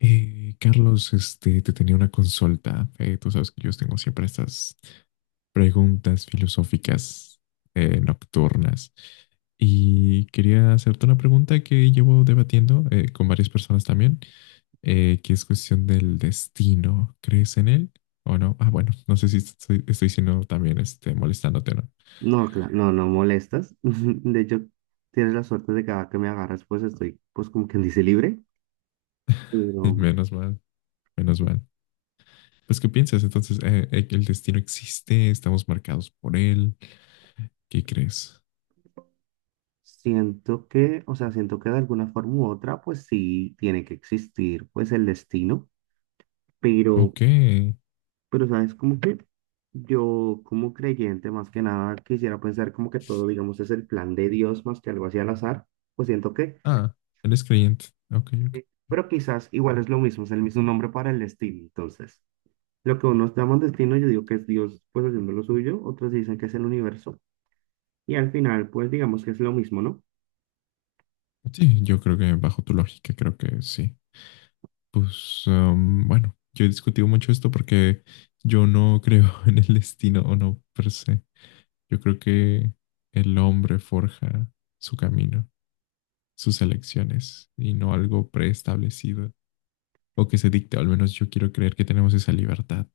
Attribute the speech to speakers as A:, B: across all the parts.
A: Carlos, te tenía una consulta. Tú sabes que yo tengo siempre estas preguntas filosóficas nocturnas. Y quería hacerte una pregunta que llevo debatiendo con varias personas también, que es cuestión del destino. ¿Crees en él o no? Ah, bueno, no sé si estoy siendo también molestándote o no.
B: No, claro no, no molestas. De hecho, tienes la suerte de que cada que me agarras, pues estoy, pues como quien dice, libre. Pero
A: Menos mal, menos mal. Pues, ¿qué piensas? Entonces, ¿el destino existe? ¿Estamos marcados por él? ¿Qué crees?
B: siento que, o sea, siento que de alguna forma u otra, pues sí tiene que existir, pues el destino. Pero,
A: Ok.
B: pero, ¿sabes? Como que yo, como creyente, más que nada, quisiera pensar como que todo, digamos, es el plan de Dios más que algo así al azar. Pues siento que,
A: Ah, eres creyente. Ok, ok.
B: pero quizás igual es lo mismo, es el mismo nombre para el destino, entonces. Lo que unos llaman destino, yo digo que es Dios pues haciendo lo suyo, otros dicen que es el universo. Y al final, pues digamos que es lo mismo, ¿no?
A: Sí, yo creo que bajo tu lógica, creo que sí. Pues bueno, yo he discutido mucho esto porque yo no creo en el destino o no per se. Yo creo que el hombre forja su camino, sus elecciones y no algo preestablecido o que se dicte. Al menos yo quiero creer que tenemos esa libertad,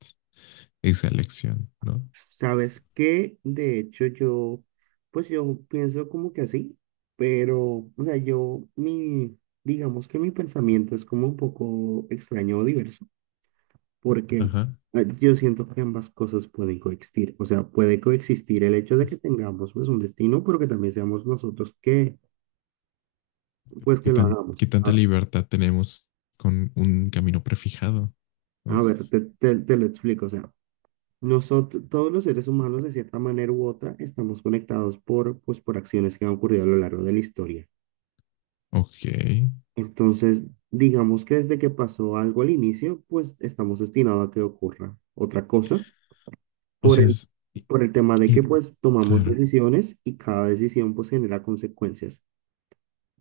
A: esa elección, ¿no?
B: Sabes que, de hecho, yo, pues yo pienso como que así, pero, o sea, yo, mi, digamos que mi pensamiento es como un poco extraño o diverso, porque
A: Ajá.
B: yo siento que ambas cosas pueden coexistir. O sea, puede coexistir el hecho de que tengamos pues un destino, pero que también seamos nosotros que,
A: Pero
B: pues que lo hagamos.
A: ¿qué tanta libertad tenemos con un camino prefijado?
B: A ver,
A: Entonces,
B: te, te lo explico, o sea. Nosotros, todos los seres humanos, de cierta manera u otra, estamos conectados por, pues, por acciones que han ocurrido a lo largo de la historia.
A: ok.
B: Entonces, digamos que desde que pasó algo al inicio, pues estamos destinados a que ocurra otra cosa
A: O
B: por
A: sea,
B: el, por el tema de que
A: y-
B: pues tomamos
A: claro,
B: decisiones y cada decisión pues genera consecuencias.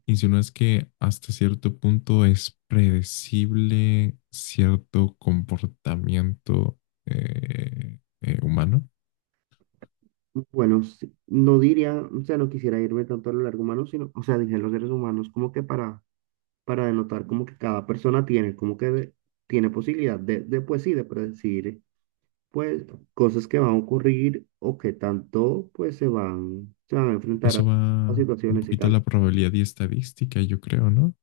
A: insinúas que hasta cierto punto es predecible cierto comportamiento humano.
B: Bueno, sí, no diría, o sea, no quisiera irme tanto a lo largo humano, sino, o sea, dije los seres humanos como que para denotar como que cada persona tiene como que de- tiene posibilidad de pues sí, de predecir pues cosas que van a ocurrir o que tanto pues se van a enfrentar
A: Eso
B: a
A: va un
B: situaciones y
A: poquito a
B: tal.
A: la probabilidad y estadística, yo creo, ¿no?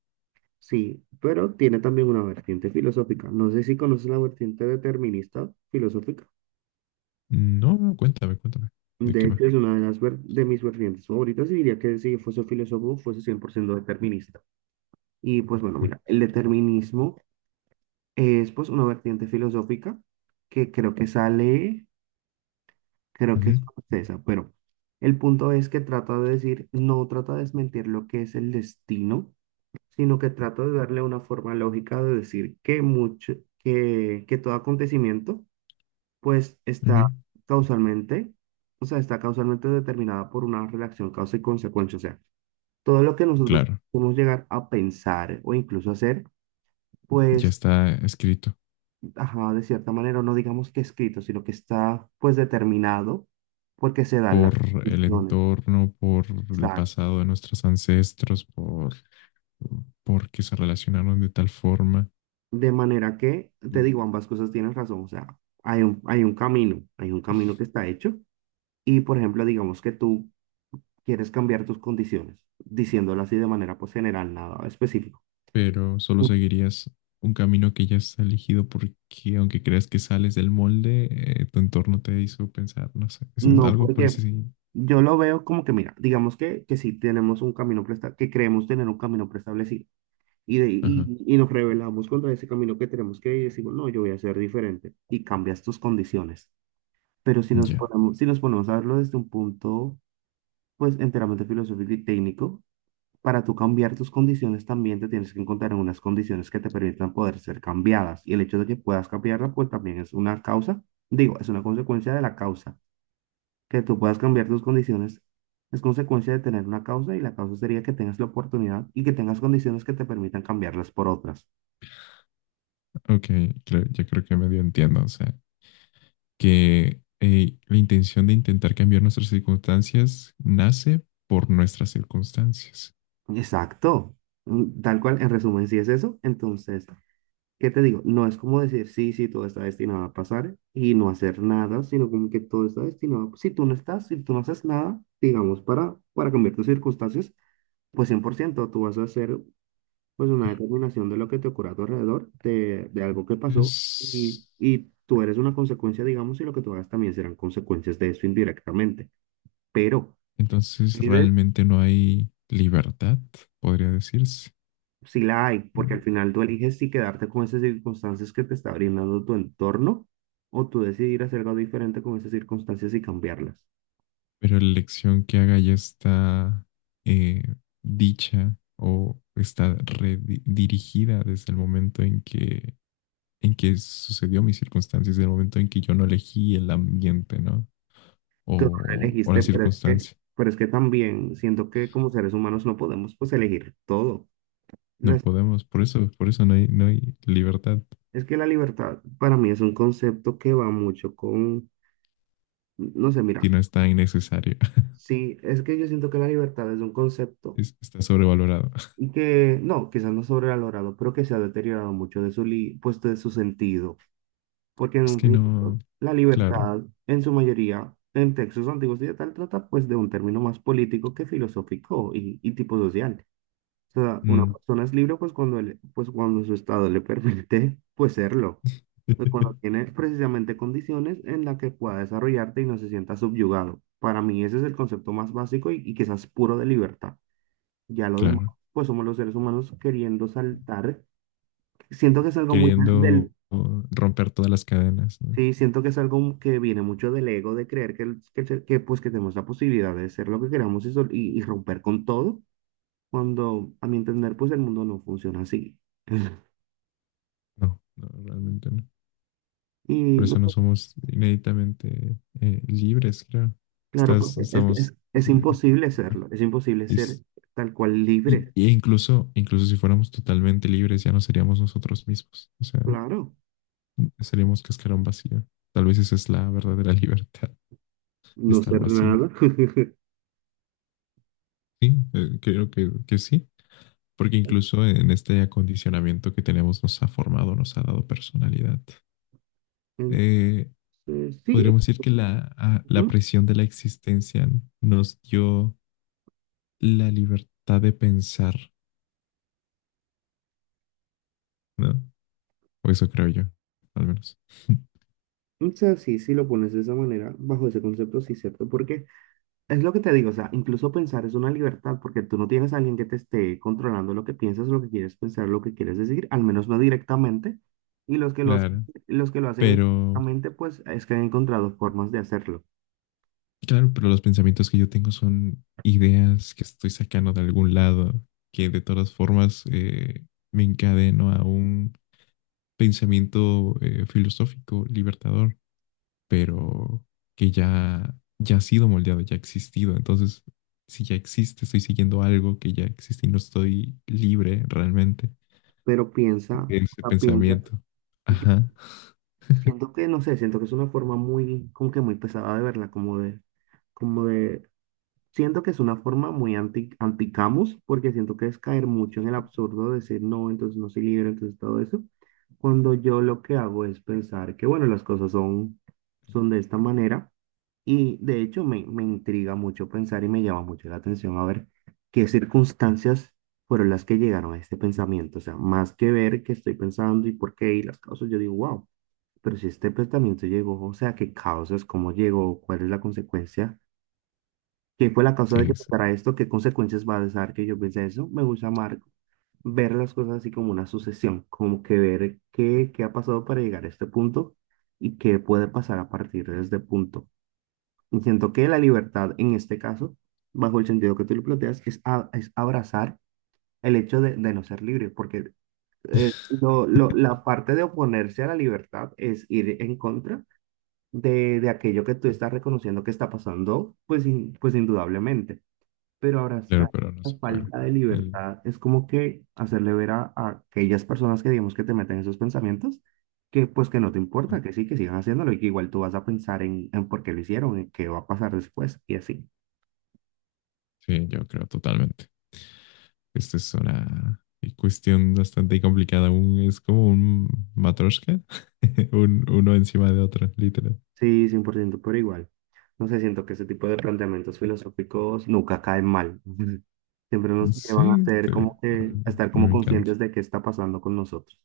B: Sí, pero tiene también una vertiente filosófica. No sé si conoces la vertiente determinista filosófica.
A: No, no, cuéntame, cuéntame. ¿De
B: De
A: qué
B: hecho,
A: va?
B: es una de las ver- de mis vertientes favoritas y diría que si yo fuese filósofo, fuese 100% determinista. Y pues bueno,
A: Oh,
B: mira, el determinismo es pues una vertiente filosófica que creo que sale. Creo que es
A: ujú,
B: francesa, pero el punto es que trata de decir, no trata de desmentir lo que es el destino, sino que trata de darle una forma lógica de decir que mucho, que todo acontecimiento, pues
A: ujú.
B: está causalmente, o sea, está causalmente determinada por una relación causa y consecuencia. O sea, todo lo que nosotros
A: Claro,
B: podemos llegar a pensar o incluso hacer,
A: ya
B: pues,
A: está escrito.
B: ajá, de cierta manera, no digamos que escrito, sino que está, pues, determinado porque se dan las
A: Por el
B: condiciones.
A: entorno, por el
B: Exacto.
A: pasado de nuestros ancestros, por que se relacionaron de tal forma,
B: De manera que, te digo, ambas cosas tienen razón. O sea, hay un camino que está hecho. Y, por ejemplo, digamos que tú quieres cambiar tus condiciones, diciéndolo así de manera pues general, nada específico.
A: pero solo
B: Mm,
A: seguirías un camino que ya está elegido porque aunque creas que sales del molde, tu entorno te hizo pensar, no sé, eso es
B: no,
A: algo por
B: porque
A: ese sí.
B: yo lo veo como que, mira, digamos que sí tenemos un camino presta que creemos tener un camino preestablecido. Y, de,
A: Ajá,
B: y nos rebelamos contra ese camino que tenemos que ir y decimos, no, yo voy a ser diferente. Y cambias tus condiciones. Pero si nos
A: ya,
B: ponemos, si nos ponemos a verlo desde un punto pues enteramente filosófico y técnico. Para tú cambiar tus condiciones también te tienes que encontrar en unas condiciones que te permitan poder ser cambiadas. Y el hecho de que puedas cambiarla, pues también es una causa, digo, es una consecuencia de la causa. Que tú puedas cambiar tus condiciones es consecuencia de tener una causa y la causa sería que tengas la oportunidad y que tengas condiciones que te permitan cambiarlas por otras.
A: ok, ya creo que medio entiendo, o sea, que la intención de intentar cambiar nuestras circunstancias nace por nuestras circunstancias.
B: Exacto. Mm, tal cual, en resumen, si es eso, entonces ¿qué te digo? No es como decir, sí, sí, todo está destinado a pasar y no hacer nada, sino como que todo está destinado. Si tú no estás, si tú no haces nada, digamos, para cambiar tus circunstancias, pues 100% tú vas a hacer pues una determinación de lo que te ocurre a tu alrededor, de algo que pasó
A: Es
B: y tú eres una consecuencia, digamos, y lo que tú hagas también serán consecuencias de eso indirectamente. Pero
A: Entonces
B: si
A: realmente no hay libertad, podría decirse,
B: si la hay, porque al final tú eliges si quedarte con esas circunstancias que te está brindando tu entorno o tú decidir hacer algo diferente con esas circunstancias y cambiarlas.
A: pero la elección que haga ya está eh, dicha o está redirigida desde el momento en que sucedió mis circunstancias, desde el momento en que yo no elegí el ambiente, ¿no?
B: Tú no la
A: O la
B: elegiste,
A: circunstancia.
B: pero es que también siento que como seres humanos no podemos pues elegir todo.
A: No
B: Las-
A: podemos, por eso, no hay, no hay libertad,
B: es que la libertad para mí es un concepto que va mucho con, no sé,
A: si
B: mira,
A: no está innecesario,
B: sí, es que yo siento que la libertad es un concepto
A: está sobrevalorado.
B: y que, no, quizás no sobrevalorado, pero que se ha deteriorado mucho de su, li- pues, de su sentido porque en
A: Es
B: un
A: que no,
B: principio la
A: claro,
B: libertad, en su mayoría, en textos antiguos y de tal, trata pues de un término más político que filosófico y tipo social. O sea, una
A: mm.
B: persona es libre pues cuando, le- pues cuando su estado le permite pues serlo, pues, cuando tiene precisamente condiciones en las que pueda desarrollarte y no se sienta subyugado. Para mí ese es el concepto más básico y quizás puro de libertad. Ya lo demás,
A: Claro.
B: pues somos los seres humanos queriendo saltar. Siento que es algo muy del.
A: Queriendo romper todas las cadenas. No,
B: Sí, siento que es algo que viene mucho del ego, de creer que, el ser- que, pues, que tenemos la posibilidad de ser lo que queramos y, sol- y romper con todo, cuando a mi entender, pues el mundo no funciona así.
A: no, no realmente no.
B: Y
A: Por eso no
B: no,
A: somos inéditamente libres, creo.
B: claro, porque
A: Estamos...
B: es
A: eh,
B: imposible
A: ajá,
B: serlo, es imposible ser
A: es-
B: tal cual libre,
A: y incluso, incluso si fuéramos totalmente libres, ya no seríamos nosotros mismos. O sea,
B: claro,
A: seríamos cascarón vacío. Tal vez esa es la verdadera libertad,
B: no
A: estar
B: ser
A: vacío.
B: nada.
A: Sí, creo que sí. Porque incluso en este acondicionamiento que tenemos nos ha formado, nos ha dado personalidad.
B: Entonces,
A: Eh,
B: sí,
A: Podríamos decir que la
B: ujú,
A: presión de la existencia nos dio la libertad de pensar, ¿no? O eso creo yo, al menos.
B: o sea, sí, si lo pones de esa manera, bajo ese concepto, sí, cierto, porque es lo que te digo, o sea, incluso pensar es una libertad porque tú no tienes a alguien que te esté controlando lo que piensas, lo que quieres pensar, lo que quieres decir, al menos no directamente. Y los que lo hacen,
A: Claro.
B: los que lo hacen
A: Pero,
B: indirectamente, pues es que han encontrado formas de hacerlo.
A: claro, pero los pensamientos que yo tengo son ideas que estoy sacando de algún lado, que de todas formas me encadeno a un pensamiento filosófico libertador. Pero que ya ha sido moldeado, ya ha existido. Entonces, si ya existe, estoy siguiendo algo que ya existe y no estoy libre realmente
B: Pero piensa,
A: de
B: o
A: ese
B: sea, piensa,
A: pensamiento.
B: yo
A: Ajá,
B: siento que, no sé, siento que es una forma muy, como que muy pesada de verla, como de, siento que es una forma muy anti, anticamus, porque siento que es caer mucho en el absurdo de decir no, entonces no soy libre, entonces todo eso. Cuando yo lo que hago es pensar que, bueno, las cosas son, son de esta manera, y de hecho me, me intriga mucho pensar y me llama mucho la atención a ver qué circunstancias fueron las que llegaron a este pensamiento. O sea, más que ver qué estoy pensando y por qué y las causas, yo digo, wow, pero si este pensamiento llegó, o sea, qué causas, cómo llegó, cuál es la consecuencia. ¿Qué fue la causa de que
A: sí, sí,
B: pasara esto? ¿Qué consecuencias va a dejar que yo piense eso? Me gusta, Marco, ver las cosas así como una sucesión, como que ver qué, qué ha pasado para llegar a este punto y qué puede pasar a partir de este punto. Y siento que la libertad en este caso, bajo el sentido que tú lo planteas, es, a- es abrazar el hecho de no ser libre, porque lo- la parte de oponerse a la libertad es ir en contra de aquello que tú estás reconociendo que está pasando, pues, in- pues indudablemente, pero abrazar
A: claro, pero no
B: la
A: se puede.
B: falta de
A: El-
B: libertad es como que hacerle ver a aquellas personas que digamos que te meten esos pensamientos, que pues que no te importa, que sí, que sigan haciéndolo y que igual tú vas a pensar en por qué lo hicieron, en qué va a pasar después y así.
A: sí, yo creo totalmente. Esta es una cuestión bastante complicada. Es como un matroshka, un, uno encima de otro, literal.
B: Sí, 100% pero igual. No sé, siento que ese tipo de planteamientos filosóficos nunca caen mal. Siempre nos llevan a
A: Sí,
B: hacer como
A: a
B: que,
A: mí,
B: a estar
A: a mí
B: como
A: me encanta.
B: conscientes de qué está pasando con nosotros.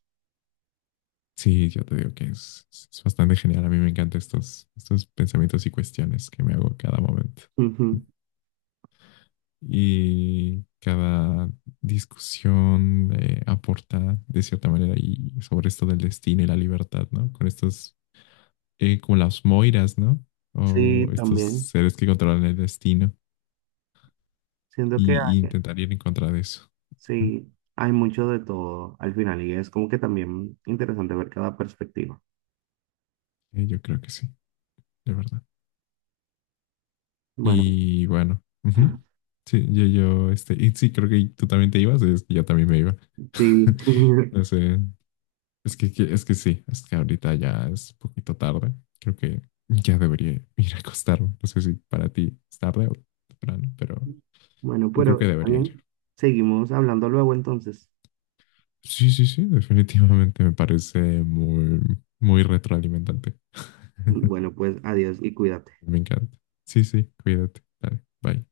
A: Sí, yo te digo que es bastante genial. A mí me encantan estos, estos pensamientos y cuestiones que me hago cada momento.
B: Ujú.
A: Y cada discusión aporta de cierta manera y sobre esto del destino y la libertad, ¿no? Con estos, como las moiras, ¿no? O
B: Sí,
A: estos
B: también.
A: seres que controlan el destino
B: Siento que
A: y
B: hay,
A: intentar ir en contra de eso. Ujú.
B: sí, hay mucho de todo al final y es como que también interesante ver cada perspectiva.
A: Yo creo que sí, de verdad.
B: Bueno,
A: Y bueno, ujú. Sí, y sí, creo que tú también te ibas, es que yo también me iba.
B: sí.
A: No sé, es es que sí, es que ahorita ya es poquito tarde. Creo que ya debería ir a acostarme. No sé si para ti es tarde o temprano, pero
B: Bueno,
A: yo creo
B: pero
A: que
B: está
A: debería ir.
B: bien. Seguimos hablando luego entonces.
A: Sí, sí, sí, definitivamente me parece muy, muy retroalimentante.
B: Bueno, pues adiós y cuídate.
A: Me encanta. Sí, sí, cuídate. Dale, bye.